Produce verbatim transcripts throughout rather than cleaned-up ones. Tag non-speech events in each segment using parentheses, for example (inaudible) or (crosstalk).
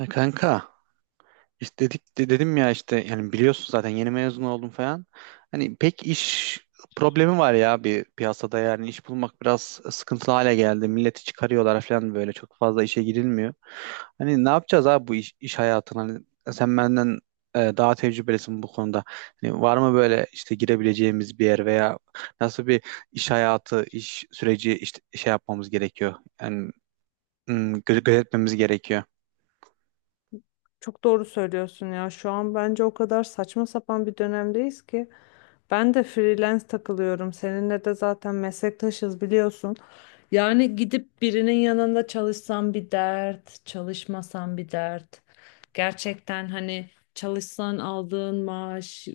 Ya kanka istedik de dedim ya işte yani biliyorsun zaten yeni mezun oldum falan. Hani pek iş problemi var ya bir piyasada, yani iş bulmak biraz sıkıntılı hale geldi. Milleti çıkarıyorlar falan, böyle çok fazla işe girilmiyor. Hani ne yapacağız abi bu iş, iş hayatına? Hani sen benden e, daha tecrübelisin bu konuda. Hani var mı böyle işte girebileceğimiz bir yer veya nasıl bir iş hayatı, iş süreci işte şey yapmamız gerekiyor? Yani hmm, gö- gözetmemiz gerekiyor. Çok doğru söylüyorsun ya. Şu an bence o kadar saçma sapan bir dönemdeyiz ki. Ben de freelance takılıyorum. Seninle de zaten meslektaşız biliyorsun. Yani gidip birinin yanında çalışsam bir dert, çalışmasam bir dert. Gerçekten hani çalışsan aldığın maaş,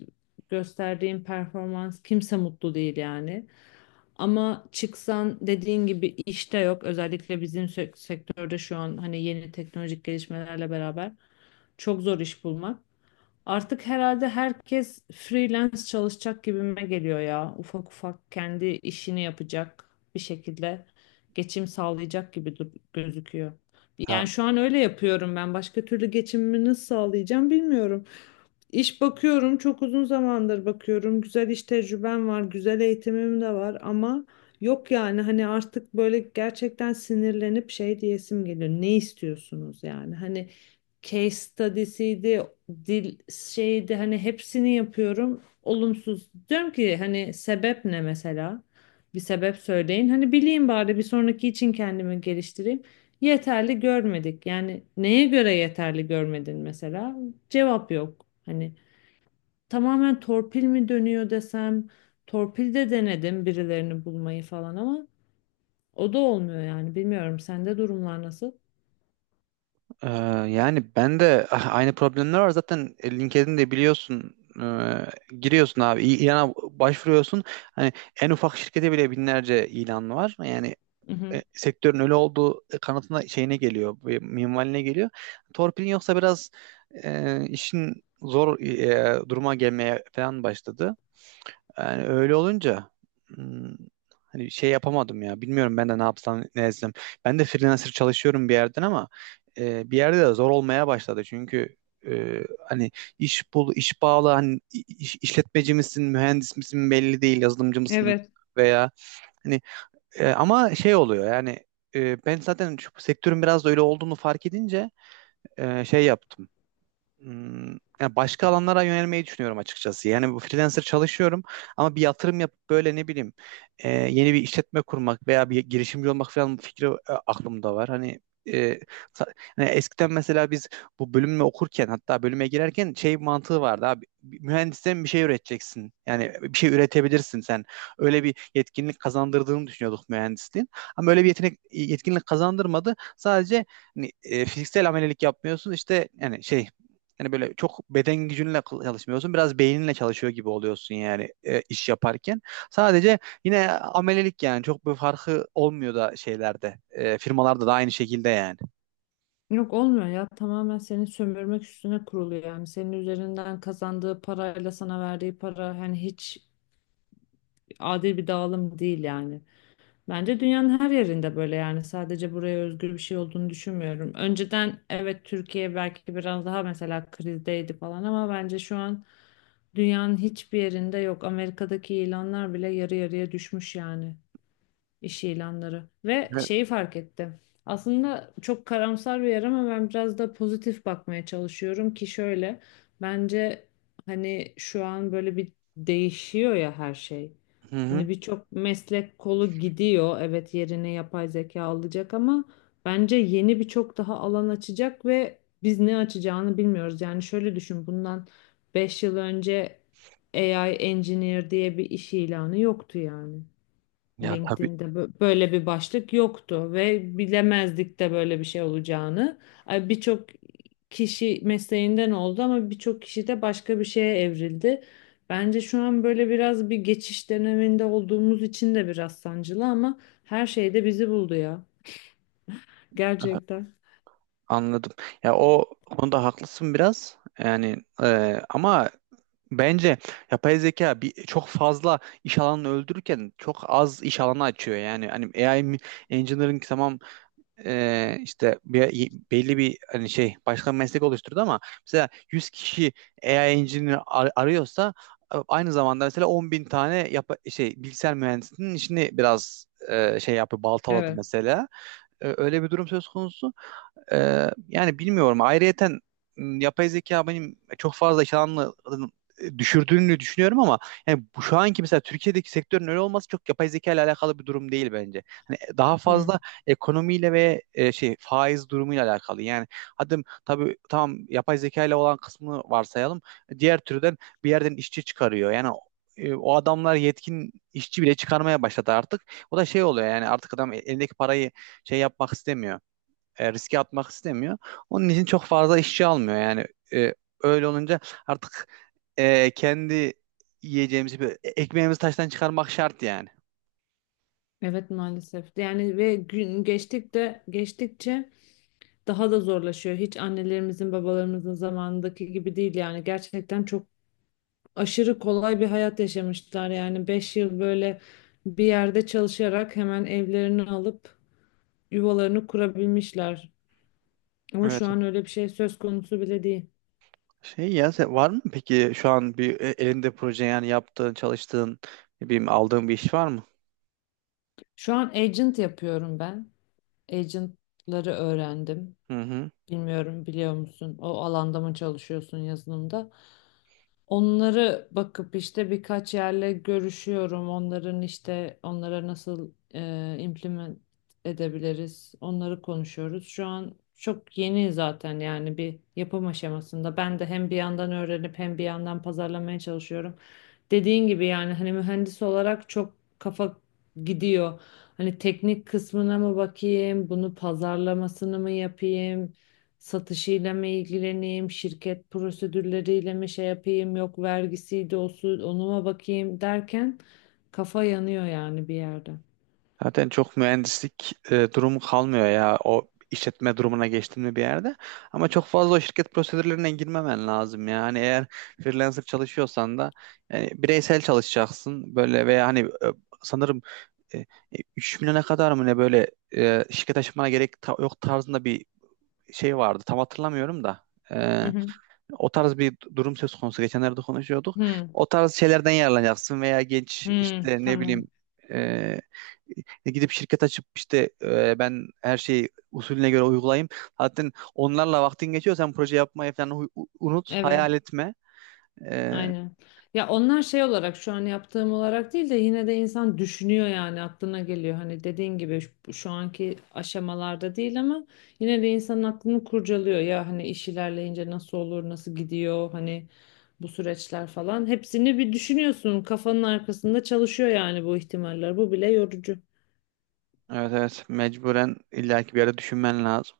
gösterdiğin performans kimse mutlu değil yani. Ama çıksan dediğin gibi işte yok. Özellikle bizim sek- sektörde şu an hani yeni teknolojik gelişmelerle beraber. Çok zor iş bulmak. Artık herhalde herkes freelance çalışacak gibime geliyor ya. Ufak ufak kendi işini yapacak bir şekilde geçim sağlayacak gibi dur- gözüküyor. Yani şu an öyle yapıyorum ben. Başka türlü geçimimi nasıl sağlayacağım bilmiyorum. İş bakıyorum, çok uzun zamandır bakıyorum. Güzel iş tecrübem var, güzel eğitimim de var ama yok yani hani artık böyle gerçekten sinirlenip şey diyesim geliyor. Ne istiyorsunuz yani? Hani case study'siydi, dil şeydi hani hepsini yapıyorum. Olumsuz. Diyorum ki hani sebep ne mesela? Bir sebep söyleyin. Hani bileyim bari bir sonraki için kendimi geliştireyim. Yeterli görmedik. Yani neye göre yeterli görmedin mesela? Cevap yok. Hani tamamen torpil mi dönüyor desem torpil de denedim birilerini bulmayı falan ama o da olmuyor yani bilmiyorum sende durumlar nasıl? Ee, yani ben de (laughs) ah, aynı problemler var zaten. e, LinkedIn'de biliyorsun, e, giriyorsun abi, İ- ilana başvuruyorsun, hani en ufak şirkete bile binlerce ilan var. Yani Hı hı. e, sektörün öyle olduğu kanatına, şeyine geliyor, e, minvaline geliyor. Torpilin yoksa biraz e, işin zor e, duruma gelmeye falan başladı. Yani öyle olunca hmm, hani şey yapamadım ya. Bilmiyorum ben de ne yapsam ne etsem. Ben de freelancer çalışıyorum bir yerden, ama e, bir yerde de zor olmaya başladı. Çünkü e, hani iş bul, iş bağlı, hani iş, işletmeci misin, mühendis misin belli değil, yazılımcı mısın, Evet. veya hani e, ama şey oluyor yani. E, ben zaten şu sektörün biraz da öyle olduğunu fark edince e, şey yaptım. Hmm, yani başka alanlara yönelmeyi düşünüyorum açıkçası. Yani bu, freelancer çalışıyorum ama bir yatırım yapıp, böyle ne bileyim, e, yeni bir işletme kurmak veya bir girişimci olmak falan fikri e, aklımda var. Hani e, sa- hani eskiden mesela biz bu bölümü okurken, hatta bölüme girerken şey mantığı vardı abi: mühendisten bir şey üreteceksin. Yani e, bir şey üretebilirsin sen. Öyle bir yetkinlik kazandırdığını düşünüyorduk mühendisliğin. Ama öyle bir yetenek, yetkinlik kazandırmadı. Sadece hani, e, fiziksel amelelik yapmıyorsun işte, yani şey, yani böyle çok beden gücünle kıl- çalışmıyorsun. Biraz beyninle çalışıyor gibi oluyorsun yani, e, iş yaparken. Sadece yine amelelik, yani çok bir farkı olmuyor da şeylerde. E, firmalarda da aynı şekilde yani. Yok olmuyor ya tamamen seni sömürmek üstüne kurulu yani senin üzerinden kazandığı parayla sana verdiği para hani hiç adil bir dağılım değil yani. Bence dünyanın her yerinde böyle yani sadece buraya özgür bir şey olduğunu düşünmüyorum. Önceden evet Türkiye belki biraz daha mesela krizdeydi falan ama bence şu an dünyanın hiçbir yerinde yok. Amerika'daki ilanlar bile yarı yarıya düşmüş yani iş ilanları. Ve Evet. şeyi fark ettim. Aslında çok karamsar bir yer ama ben biraz da pozitif bakmaya çalışıyorum ki şöyle bence hani şu an böyle bir değişiyor ya her şey. Hı hı. Hani birçok meslek kolu gidiyor. Evet yerine yapay zeka alacak ama bence yeni birçok daha alan açacak ve biz ne açacağını bilmiyoruz. Yani şöyle düşün bundan beş yıl önce A I engineer diye bir iş ilanı yoktu yani. Ya tabii. LinkedIn'de bö- böyle bir başlık yoktu ve bilemezdik de böyle bir şey olacağını. Ay, Birçok kişi mesleğinden oldu ama birçok kişi de başka bir şeye evrildi. Bence şu an böyle biraz bir geçiş döneminde olduğumuz için de biraz sancılı ama her şey de bizi buldu ya. e, Gerçekten. Anladım. Ya o konuda haklısın biraz. Yani e, ama bence yapay zeka bir, çok fazla iş alanını öldürürken çok az iş alanı açıyor. Yani hani A I mi- engineering tamam, e, işte bir, belli bir hani şey başka bir meslek oluşturdu. Ama mesela yüz kişi A I engineer ar- arıyorsa, e, aynı zamanda mesela on bin tane yap şey bilgisayar mühendisinin işini biraz e, şey yapıyor, baltaladı Evet. mesela. E, öyle bir durum söz konusu. Ee, yani bilmiyorum. Ayrıyeten m, yapay zeka benim çok fazla iş alanını e, düşürdüğünü düşünüyorum. Ama yani bu şu anki mesela Türkiye'deki sektörün öyle olması çok yapay zeka ile alakalı bir durum değil bence. Hani daha Hı. fazla ekonomiyle ve e, şey faiz durumuyla alakalı. Yani hadi tabii tamam, yapay zeka ile olan kısmını varsayalım. Diğer türden bir yerden işçi çıkarıyor. Yani e, o adamlar yetkin işçi bile çıkarmaya başladı artık. O da şey oluyor yani, artık adam e-, elindeki parayı şey yapmak istemiyor, e, riske atmak istemiyor. Onun için çok fazla işçi almıyor. Yani e, öyle olunca artık e, kendi yiyeceğimizi bir- e, ekmeğimizi taştan çıkarmak şart yani. Evet maalesef. Yani ve gün geçtik de geçtikçe daha da zorlaşıyor. Hiç annelerimizin, babalarımızın zamanındaki gibi değil yani. Gerçekten çok aşırı kolay bir hayat yaşamışlar yani beş yıl böyle bir yerde çalışarak hemen evlerini alıp yuvalarını kurabilmişler. Ama Evet. şu an öyle bir şey söz konusu bile değil. Şey, ya sen- var mı peki şu an bir e, elinde proje, yani yaptığın, çalıştığın, ne bileyim aldığın bir iş var mı? Şu an agent yapıyorum ben. Agentları öğrendim. Hı hı. Bilmiyorum biliyor musun? O alanda mı çalışıyorsun yazılımda? Onları bakıp işte birkaç yerle görüşüyorum. Onların işte onlara nasıl e, implement edebiliriz. Onları konuşuyoruz. Şu an çok yeni zaten yani bir yapım aşamasında. Ben de hem bir yandan öğrenip hem bir yandan pazarlamaya çalışıyorum. Dediğin gibi yani hani mühendis olarak çok kafa gidiyor. Hani teknik kısmına mı bakayım, bunu pazarlamasını mı yapayım? Satışıyla mı ilgileneyim, şirket prosedürleriyle mi şey yapayım, yok vergisiydi o su, onuma bakayım derken kafa yanıyor yani bir yerde. Zaten çok mühendislik e, durumu kalmıyor ya, o işletme durumuna geçtin mi bir yerde. Ama çok fazla o şirket prosedürlerine girmemen lazım ya. Hani eğer freelancer çalışıyorsan da, yani bireysel çalışacaksın böyle, veya hani e, sanırım e, üç milyona kadar mı ne, böyle e, şirket açmana gerek ta- yok tarzında bir şey vardı. Tam hatırlamıyorum da. E, Hı hı. o tarz bir durum söz konusu. Geçenlerde konuşuyorduk. Hı, O tarz şeylerden yararlanacaksın, veya genç hı, işte, ne tamam. bileyim, e, gidip şirket açıp işte e, ben her şeyi usulüne göre uygulayayım. Zaten onlarla vaktin geçiyor. Sen proje yapmayı falan u- unut, hayal Evet. etme. Aynen. Ya onlar şey olarak şu an yaptığım olarak değil de yine de insan düşünüyor yani aklına geliyor. Hani dediğin gibi şu, şu anki aşamalarda değil ama yine de insanın aklını kurcalıyor. Ya hani iş ilerleyince nasıl olur, nasıl gidiyor hani bu süreçler falan. Hepsini bir düşünüyorsun. Kafanın arkasında çalışıyor yani bu ihtimaller. Bu bile yorucu. Evet, evet, mecburen, illaki bir yere düşünmen lazım.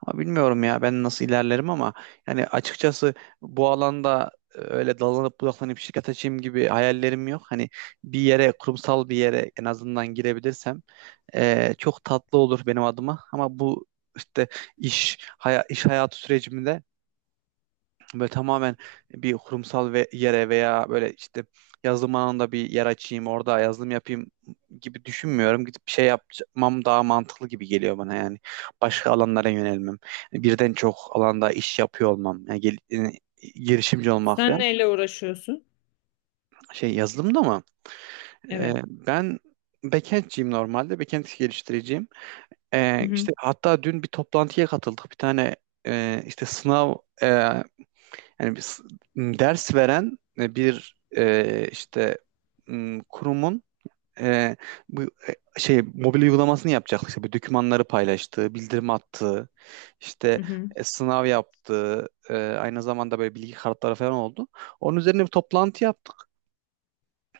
Ama bilmiyorum ya, ben nasıl ilerlerim, ama yani açıkçası bu alanda e, öyle dalanıp budaklanıp şirket açayım gibi hayallerim yok. Hani bir yere, kurumsal bir yere en azından girebilirsem e, çok tatlı olur benim adıma. Ama bu işte, iş haya- iş hayatı sürecimde böyle tamamen bir kurumsal ve yere, veya böyle işte yazılım alanında bir yer açayım, orada yazılım yapayım gibi düşünmüyorum. Gidip bir şey yapmam daha mantıklı gibi geliyor bana yani. Başka alanlara yönelmem. Yani birden çok alanda iş yapıyor olmam. Yani gel- yani girişimci olmak Sen falan. neyle uğraşıyorsun? Şey, yazılımda mı? Ee, Evet. ben backend'ciyim normalde. Backend geliştireceğim. Hı Ee, hı. işte hatta dün bir toplantıya katıldık. Bir tane e, işte sınav, yani bir ders veren e, bir e, işte m, kurumun e, bu e, şey mobil uygulamasını yapacaktık. İşte bu, dokümanları paylaştığı, bildirim attığı, işte Hı hı. e, sınav yaptığı, e, aynı zamanda böyle bilgi kartları falan oldu. Onun üzerine bir toplantı yaptık.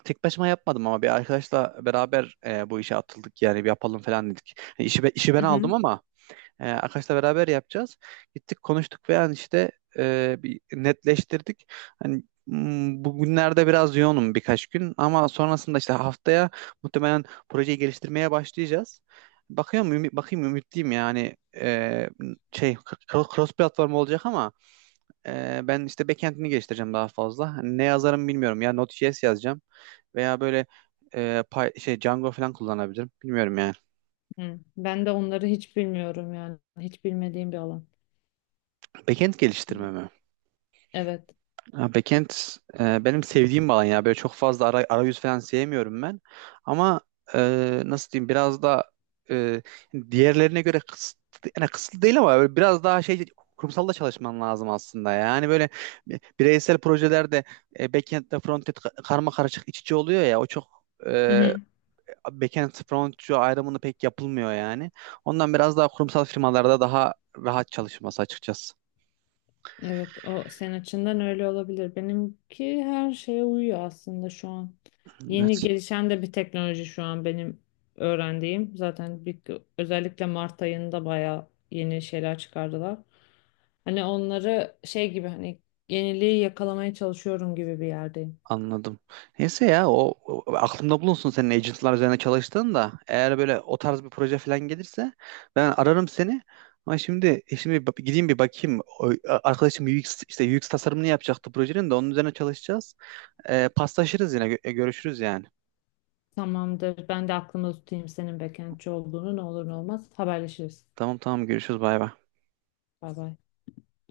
Tek başıma yapmadım, ama bir arkadaşla beraber e, bu işe atıldık, yani bir yapalım falan dedik. Yani işi, be- işi ben Hı hı. aldım, ama e, Akaş'la beraber yapacağız. Gittik konuştuk ve yani işte e, bir netleştirdik. Hani m, bugünlerde biraz yoğunum birkaç gün, ama sonrasında işte haftaya muhtemelen projeyi geliştirmeye başlayacağız. Bakıyorum, ümi- bakayım, ümitliyim yani. E, şey, cro- cross platform olacak, ama e, ben işte backend'ini geliştireceğim daha fazla. Hani ne yazarım bilmiyorum ya, Node.js yazacağım veya böyle e, Py- şey Django falan kullanabilirim. Bilmiyorum yani. Hı. Ben de onları hiç bilmiyorum yani. Hiç bilmediğim bir alan. Backend geliştirme mi? Evet. Ya backend e, benim sevdiğim bir alan ya. Böyle çok fazla ara- arayüz falan sevmiyorum ben. Ama e, nasıl diyeyim, biraz da e, diğerlerine göre kısıtlı, yani kısıtlı değil ama böyle biraz daha şey, kurumsalda çalışman lazım aslında. Yani böyle bireysel projelerde e, backend'le frontend ka- karma karışık iç içe oluyor ya, o çok e, backend frontend ayrımını pek yapılmıyor yani. Ondan biraz daha kurumsal firmalarda daha rahat çalışması açıkçası. Evet, o senin açından öyle olabilir. Benimki her şeye uyuyor aslında şu an. Evet. Yeni gelişen de bir teknoloji şu an benim öğrendiğim. Zaten bir, özellikle Mart ayında bayağı yeni şeyler çıkardılar. Hani onları şey gibi hani yeniliği yakalamaya çalışıyorum gibi bir yerdeyim. Anladım. Neyse ya, o, o- aklımda bulunsun senin agentlar üzerine çalıştığın da, eğer böyle o tarz bir proje falan gelirse ben ararım seni. Ama şimdi e, şimdi bir bak- gideyim bir bakayım. O, arkadaşım U X, işte U X tasarımını yapacaktı projenin, de onun üzerine çalışacağız. Ee, paslaşırız, yine gö- e, görüşürüz yani. Tamamdır. Ben de aklımda tutayım senin backendçi olduğunu ne olur ne olmaz. Haberleşiriz. Tamam, tamam, görüşürüz, bay bay. Bay bay.